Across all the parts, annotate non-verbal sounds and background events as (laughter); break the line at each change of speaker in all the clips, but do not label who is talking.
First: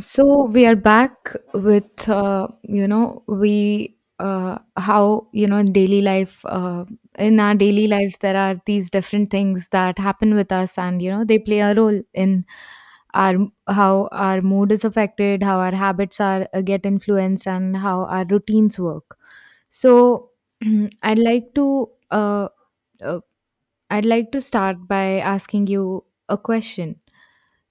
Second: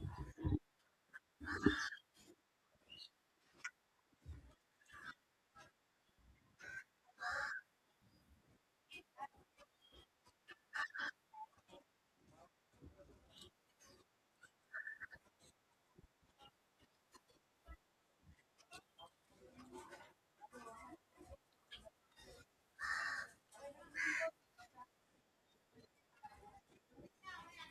So we are back with you know we how you know in daily life in our daily lives there are these different things that happen with us and you know they play a role in our how our mood is affected, how our habits are get influenced, and how our routines work. So (clears throat) I'd like to uh, uh, I'd like to start by asking you a question.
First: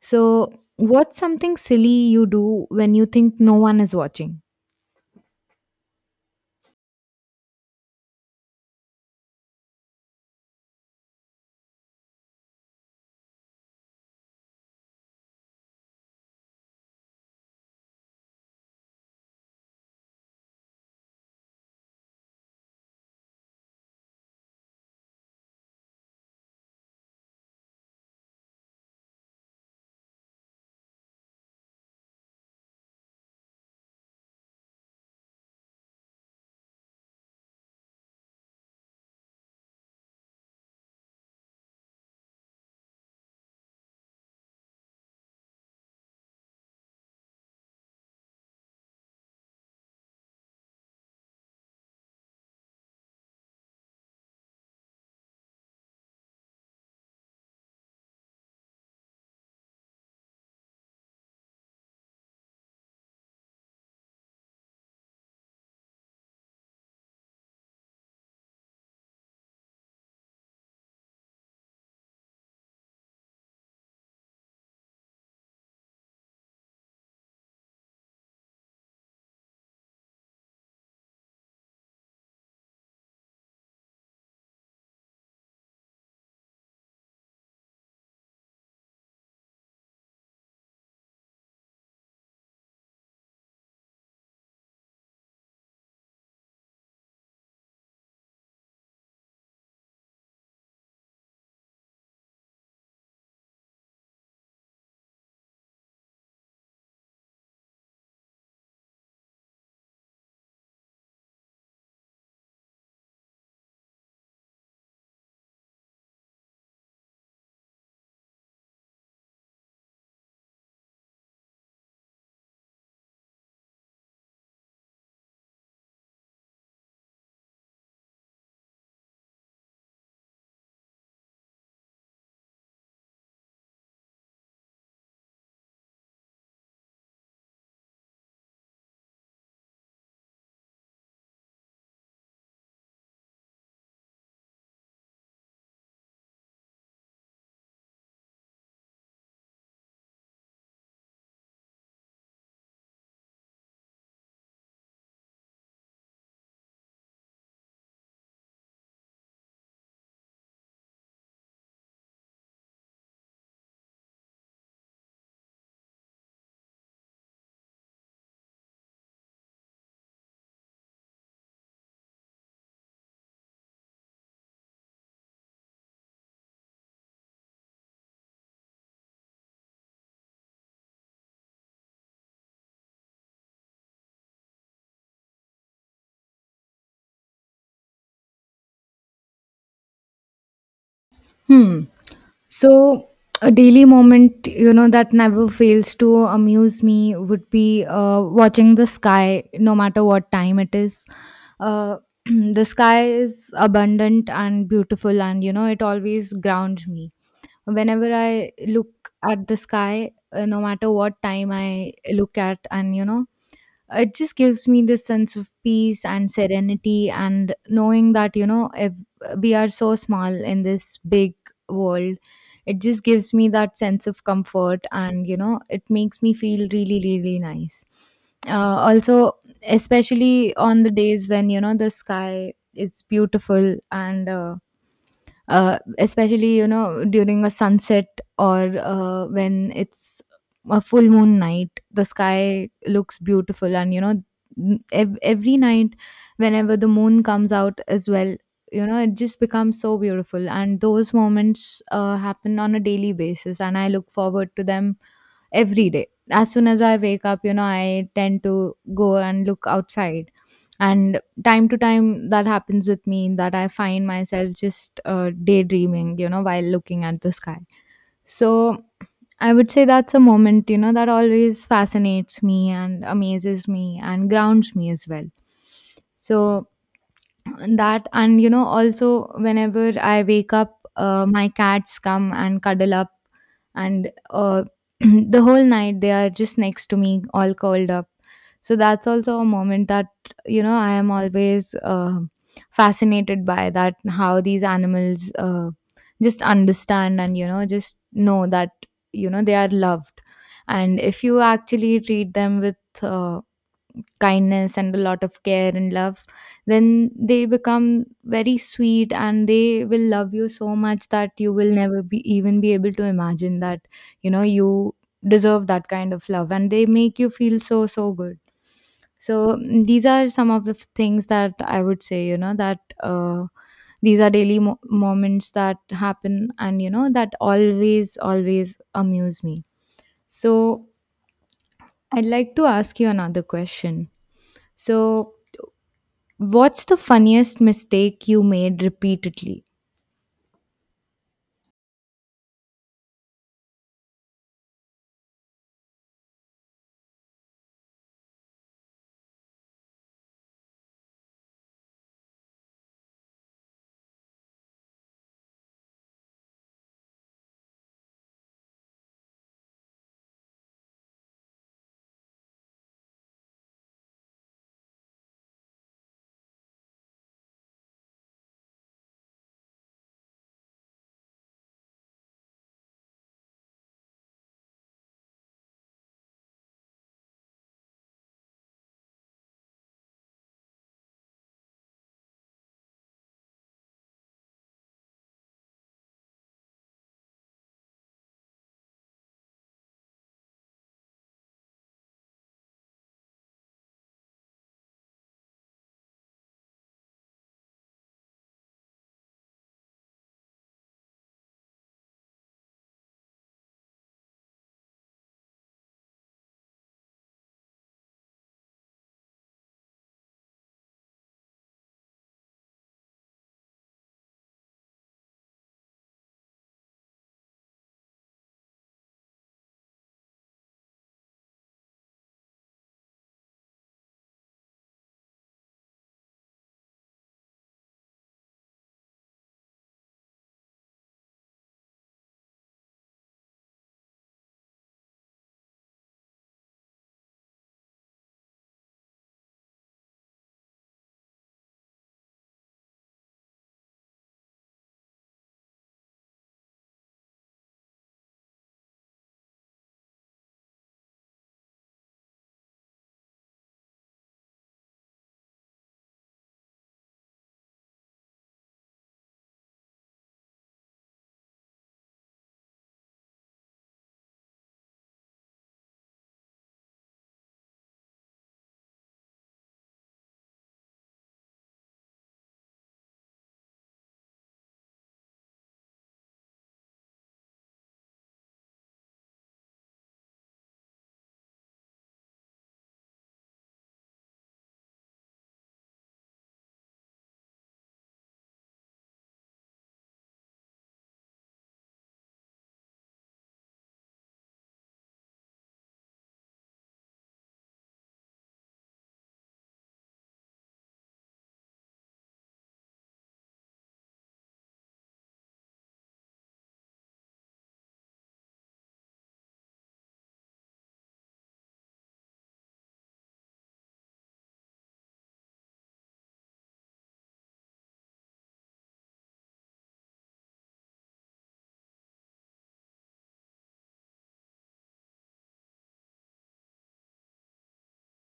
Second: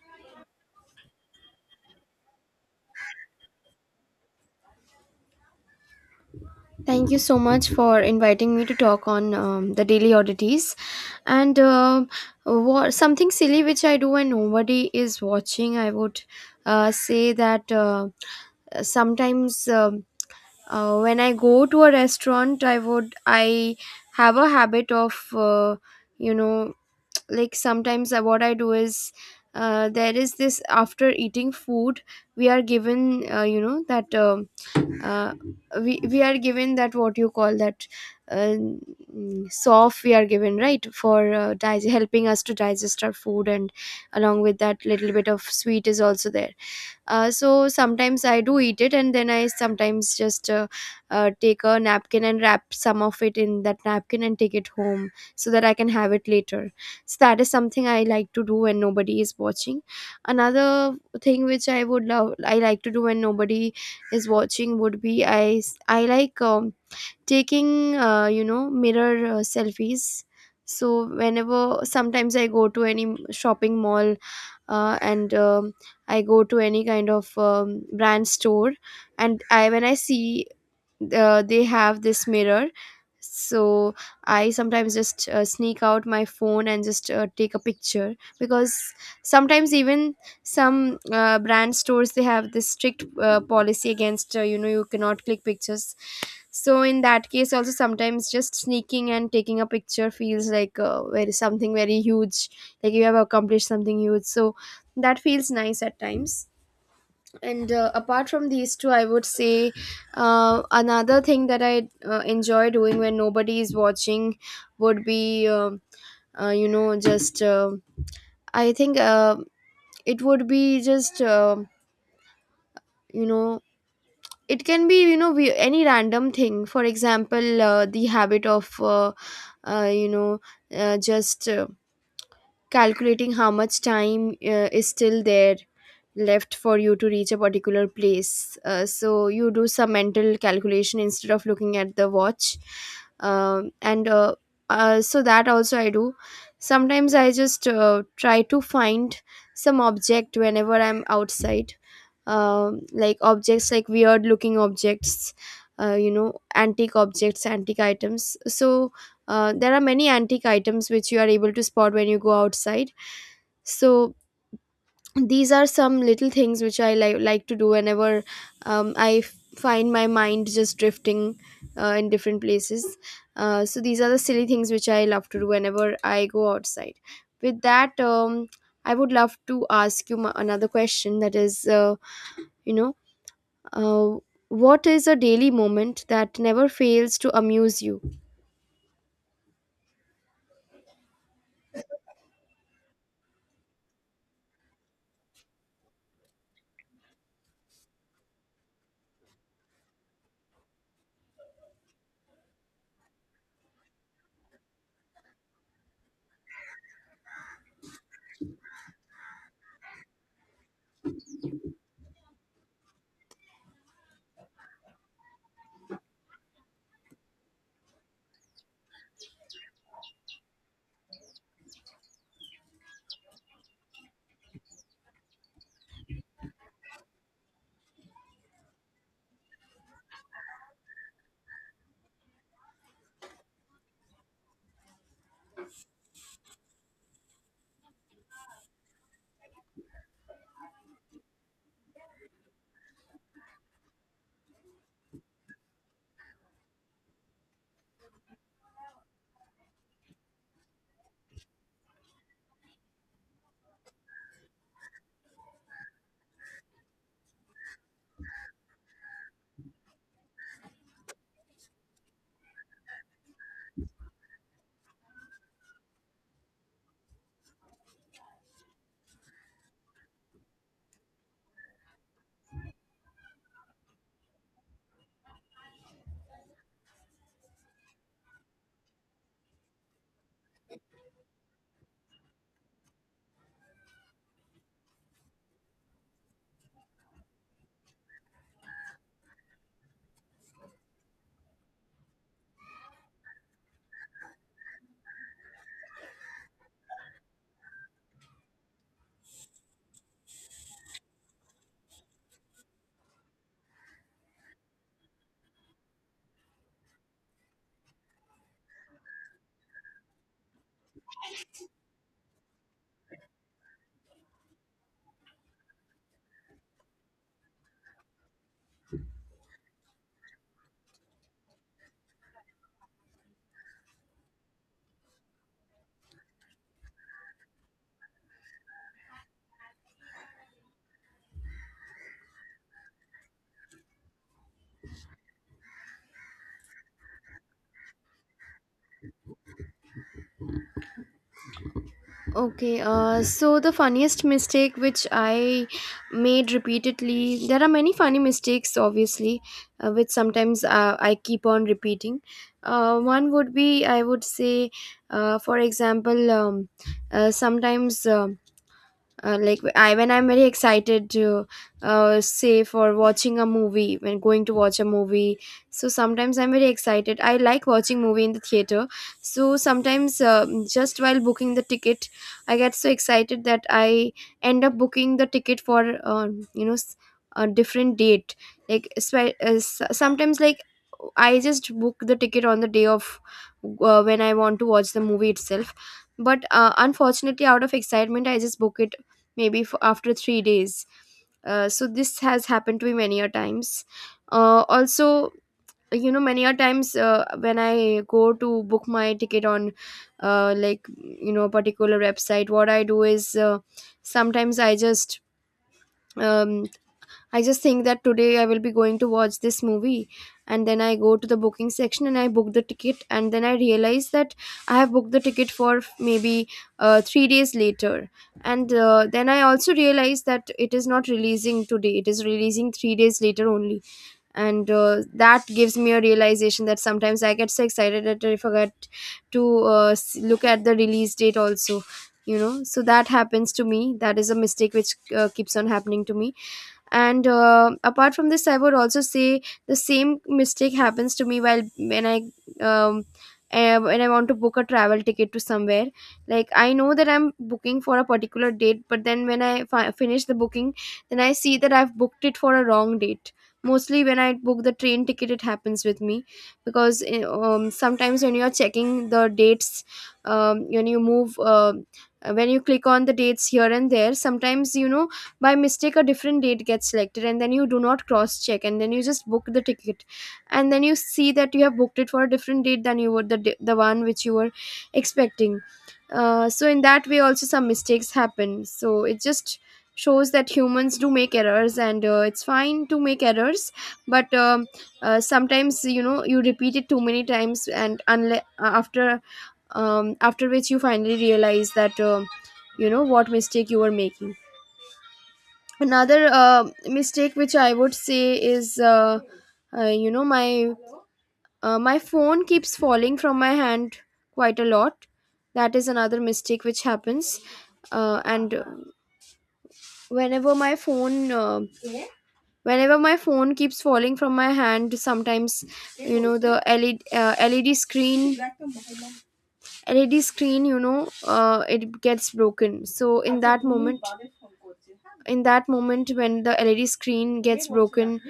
So, what's something silly you do when you think no one is watching?
Thank you so much for inviting me to talk on the daily oddities and something silly which I do when nobody is watching. I would say that sometimes, when I go to a restaurant, I have a habit of you know (tsk) like sometimes, what I do is. There is this, after eating food we are given you know that, uh, we are given that, what you call that, soft, we are given, right, for helping us to digest our food. And along with that, little bit of sweet is also there. So sometimes I do eat it, and then I sometimes just take a napkin and wrap some of it in that napkin and take it home so that I can have it later. So that is something I like to do when nobody is watching. Another thing which I would love, I like to do when nobody is watching, would be, I like taking, mirror, selfies. So whenever, sometimes, I go to any shopping mall, and I go to any kind of brand store, and I when I see, they have this mirror. So I sometimes just sneak out my phone and just take a picture, because sometimes even some brand stores, they have this strict policy against, you know, you cannot click pictures. So in that case, also, sometimes just sneaking and taking a picture feels like, very, something very huge, like you have accomplished something huge. So that feels nice at times. And apart from these two, I would say another thing that I enjoy doing when nobody is watching would be, you know, just I think it would be just, you know it can be, any random thing. For example, the habit of you know just calculating how much time is still there left for you to reach a particular place. So you do some mental calculation instead of looking at the watch. And so that also I do. Sometimes I just try to find some object whenever I'm outside, like objects, like weird looking objects, antique objects, antique items. So there are many antique items which you are able to spot when you go outside. So these are some little things which I like to do whenever I find my mind just drifting in different places. So these are the silly things which I love to do whenever I go outside. With that, I would love to ask you another question, that is, you know uh, what is a daily moment that never fails to amuse you?
Hmm. So, a daily moment, you know, that never fails to amuse me would be watching the sky, no matter what time it is. Uh, (clears throat) the sky is abundant and beautiful, and, you know, it always grounds me. Whenever I look at the sky, no matter what time I look at, and, you know, it just gives me this sense of peace and serenity, and knowing that, you know, if we are so small in this big world, it just gives me that sense of comfort. And you know, it makes me feel really, really nice. Uh, also especially on the days when, you know, the sky is beautiful, and especially, you know, during a sunset, or when it's a full moon night, the sky looks beautiful. And you know, every night whenever the moon comes out as well, you know, it just becomes so beautiful, and those moments happen on a daily basis, and I look forward to them every day. As soon as I wake up, you know, I tend to go and look outside. And time to time, that happens with me, that I find myself just daydreaming, you know, while looking at the sky. So I would say that's a moment, you know, that always fascinates me and amazes me and grounds me as well. So that, and you know, also whenever I wake up, my cats come and cuddle up, and (clears throat) the whole night they are just next to me all curled up. So that's also a moment that, you know, I am always fascinated by, that how these animals just understand, and you know, just know that, you know, they are loved. And if you actually treat them with uh, kindness and a lot of care and love, then they become very sweet and they will love you so much that you will never be even be able to imagine that, you know, you deserve that kind of love, and they make you feel so, so good. So these are some of the things that I would say, you know, that these are daily moments that happen, and you know, that always, always amuse me. So I'd like to ask you another question. So, what's the funniest mistake you made repeatedly?
Okay, so the funniest mistake which I made repeatedly, there are many funny mistakes, obviously, which sometimes I keep on repeating. One would be, I would say, for example, sometimes, like, I when I'm very excited to, say, for watching a movie, when going to watch a movie, so sometimes I'm very excited, I like watching movie in the theater. So sometimes, just while booking the ticket, I get so excited that I end up booking the ticket for, you know s- a different date. Like, sometimes, like, I just book the ticket on the day of, when I want to watch the movie itself, but unfortunately, out of excitement, I just book it maybe for after 3 days. So this has happened to me many a times. Also, you know, many a times when I go to book my ticket on, like, you know, a particular website, what I do is, sometimes I just, um, I just think that today I will be going to watch this movie, and then I go to the booking section and I book the ticket, and then I realize that I have booked the ticket for maybe 3 days later. And then I also realize that it is not releasing today, it is releasing 3 days later only. And that gives me a realization that sometimes I get so excited that I forget to, look at the release date also, you know. So that happens to me. That is a mistake which keeps on happening to me. And apart from this, I would also say the same mistake happens to me while, um when I want to book a travel ticket to somewhere. Like, I know that I'm booking for a particular date, but then, when I finish the booking, then I see that I've booked it for a wrong date. Mostly when I book the train ticket it happens with me, because, sometimes when you are checking the dates, when you move, when you click on the dates here and there, sometimes, you know, by mistake a different date gets selected, and then you do not cross check, and then you just book the ticket, and then you see that you have booked it for a different date than you were, the one which you were expecting. So in that way also, some mistakes happen. So it just shows that humans do make errors, and it's fine to make errors. But, sometimes, you know, you repeat it too many times, and, after, after which, you finally realize that, you know, what mistake you were making. Another mistake which I would say is, uh, you know my my phone keeps falling from my hand quite a lot. That is another mistake which happens. And whenever my phone uh, whenever my phone keeps falling from my hand, sometimes, you know, the LED screen, it gets broken. So in that moment, when the LED screen gets broken,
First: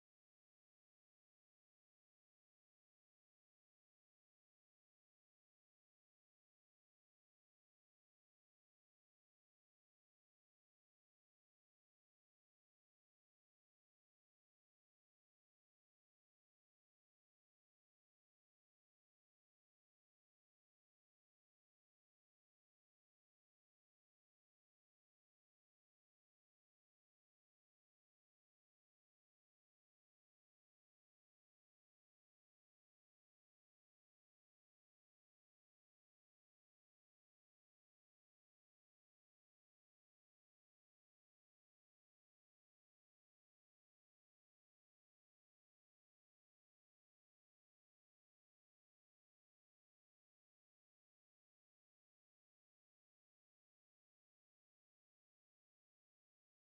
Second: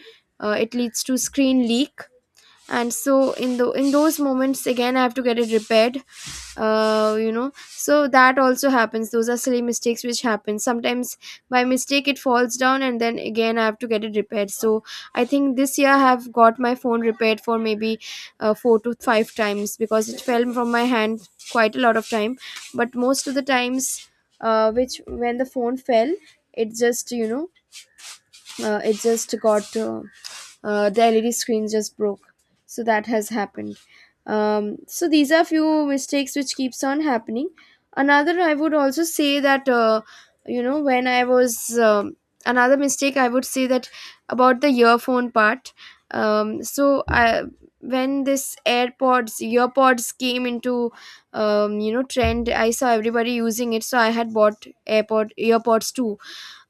it leads to screen leak. And so in those moments, again, I have to get it repaired. So that also happens. Those are silly mistakes which happen sometimes. By mistake it falls down, and then again I have to get it repaired. So I think this year I have got my phone repaired for maybe four to five times, because it fell from my hand quite a lot of time. But most of the times, which when the phone fell, it just, you know, it just got, the LED screens just broke. So that has happened. So these are few mistakes which keeps on happening. Another, I would also say that, you know when I was another mistake I would say that, about the earphone part. So I when this AirPods, earpods, came into, trend, I saw everybody using it. So I had bought AirPod earpods too.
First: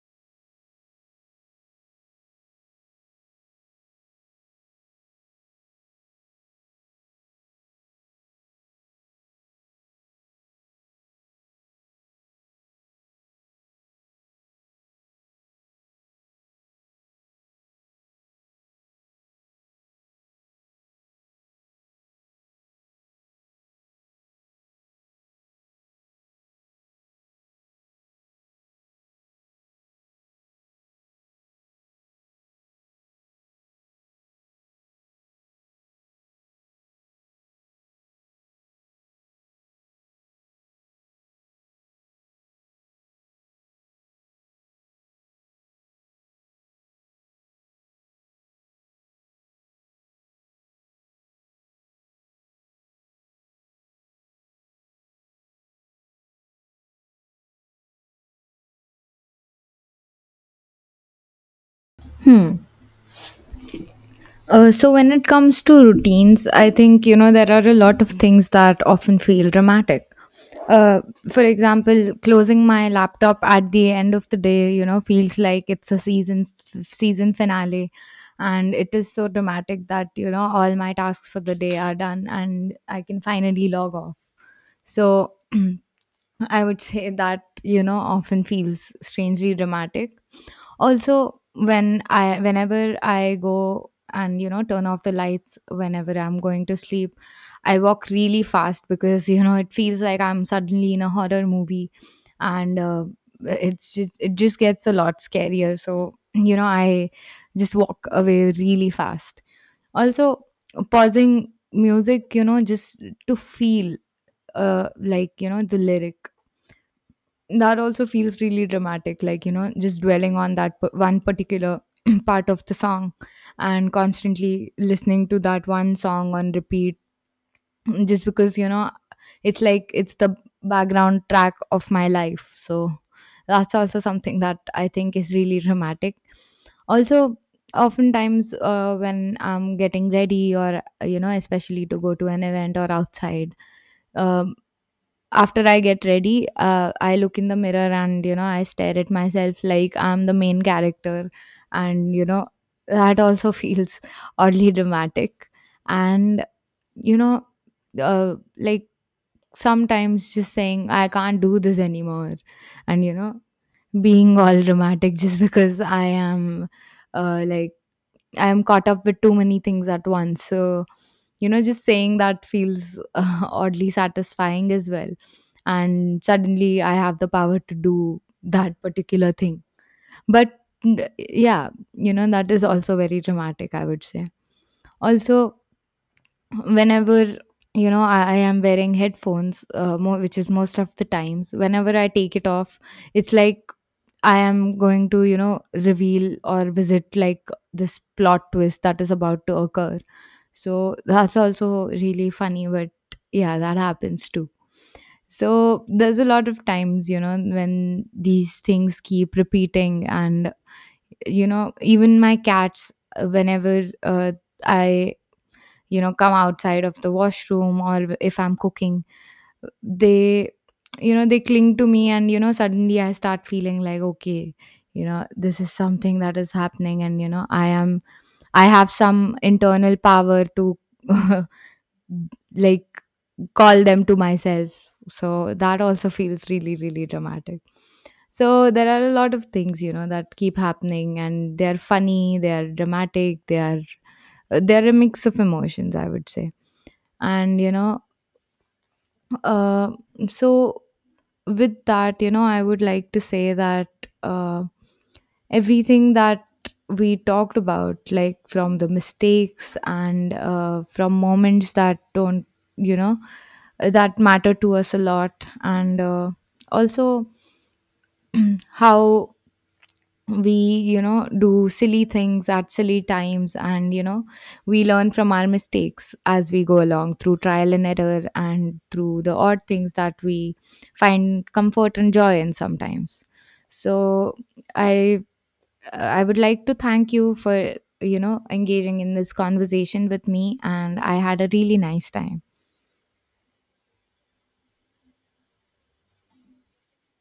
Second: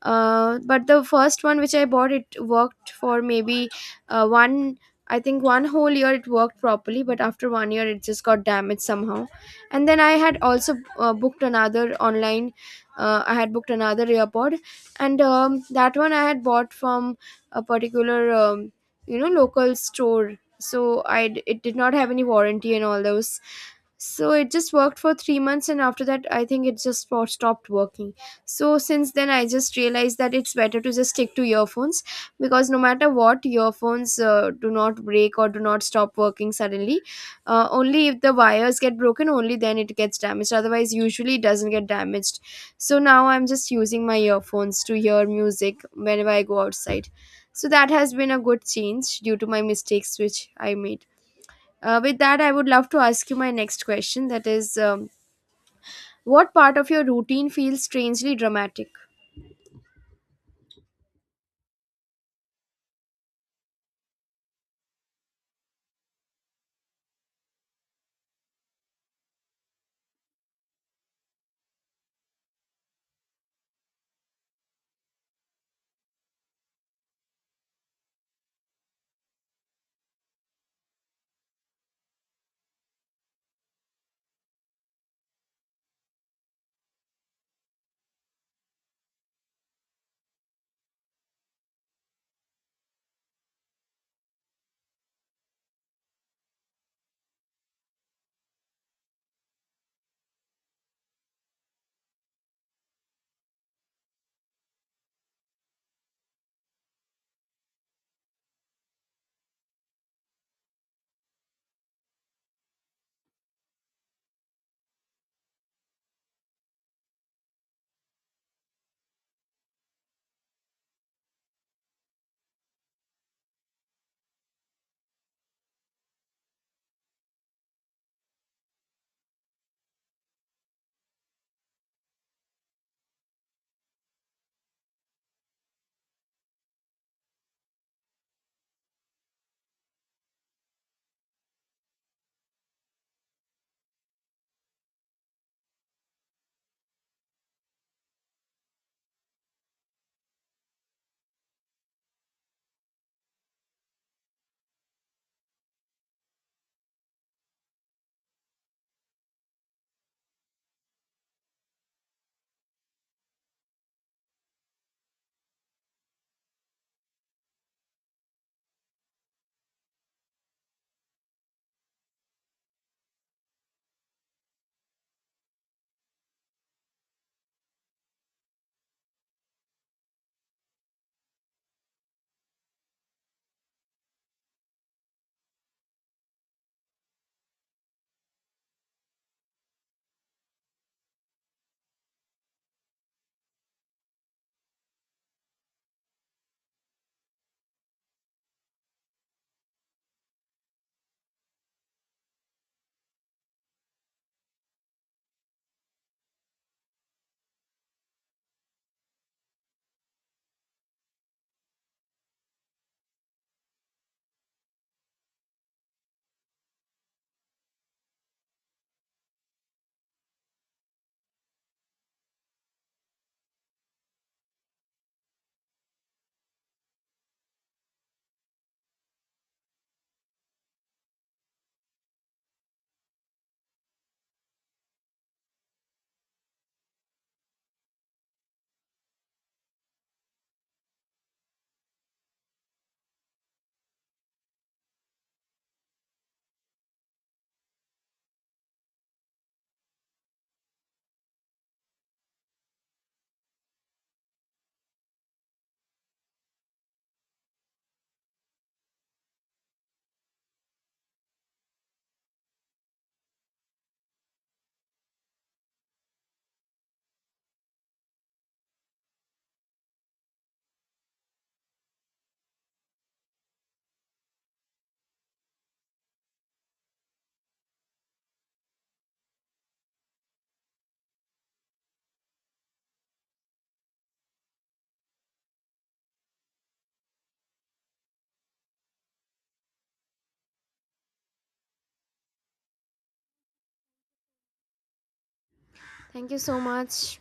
But the first one which I bought, it worked for maybe one I think one whole year. It worked properly, but after 1 year it just got damaged somehow. And then I had also, booked another online I had booked another earbud, and that one I had bought from a particular, local store. So it did not have any warranty and all those. So it just worked for 3 months, and after that I think it just stopped working. So since then I just realized that it's better to just stick to earphones, because no matter what, earphones do not break or do not stop working suddenly. Only if the wires get broken, only then it gets damaged. Otherwise, usually it doesn't get damaged. So now I'm just using my earphones to hear music whenever I go outside. So that has been a good change due to my mistakes which I made. With that, I would love to ask you my next question, that is, what part of your routine feels strangely dramatic?
Hmm. So when it comes to routines, I think, you know, there are a lot of things that often feel dramatic. Uh, for example, closing my laptop at the end of the day, you know, feels like it's a season finale, and it is so dramatic that, you know, all my tasks for the day are done, and I can finally log off. So (clears throat) I would say that, you know, often feels strangely dramatic. Also, when I, whenever I go and, you know, turn off the lights whenever I'm going to sleep, I walk really fast, because (laughs) you know, it feels like I'm suddenly in a horror movie. And it just gets a lot scarier, so you know, I just walk away really fast. Also, pausing music, you know, just to feel like, you know, the lyric, that also feels really dramatic, like you know, just dwelling on that one particular (clears throat) part of the song, and constantly listening to that one song on repeat (clears throat) just because, you know, it's like it's the background track of my life. So that's also something that I think is really dramatic. Also, oftentimes when I'm getting ready, or you know, especially to go to an event or outside. um. After I get ready, I look in the mirror and, you know, I stare at myself like I'm the main character. And, you know, that also (laughs) feels oddly dramatic. And, you know, like sometimes just saying, "I can't do this anymore." And, you know, being all dramatic (laughs) just because I am, like, I am caught up with too many things at once. So, you know, just saying that feels (laughs) oddly satisfying as well. And suddenly I have the power to do that particular thing. But yeah, you know, that is also very dramatic, I would say. Also, whenever, you know, I am wearing headphones, which is most of the times, whenever I take it off, it's like I am going to, you know, reveal or visit like this plot twist that is about to occur. So that's also really funny, but yeah, that happens too. So there's a lot of times, you know, when these things keep repeating. And you know, even my cats, whenever I, you know, come outside of the washroom, or if I'm cooking, they, you know, they cling to me, and you know, suddenly I start feeling like, okay, you know, this is something that is happening, and you know, I am, I have some internal power to (laughs) like call them to myself. So that also feels really, really dramatic. So there are a lot of things, you know, that keep happening, and they're funny, they're dramatic, they're a mix of emotions, I would say. And you know, uh, so with that, you know, I would like to say that, uh, everything that we talked about, like from the mistakes, and from moments that don't, you know, that matter to us a lot, and also how we, you know, do silly things at silly times, and you know, we learn from our mistakes as we go along through trial and error, and through the odd things that we find comfort and joy in sometimes. So i I would like to thank you for, you know, engaging in this conversation with me, and I had a really nice time.
Thank you so much.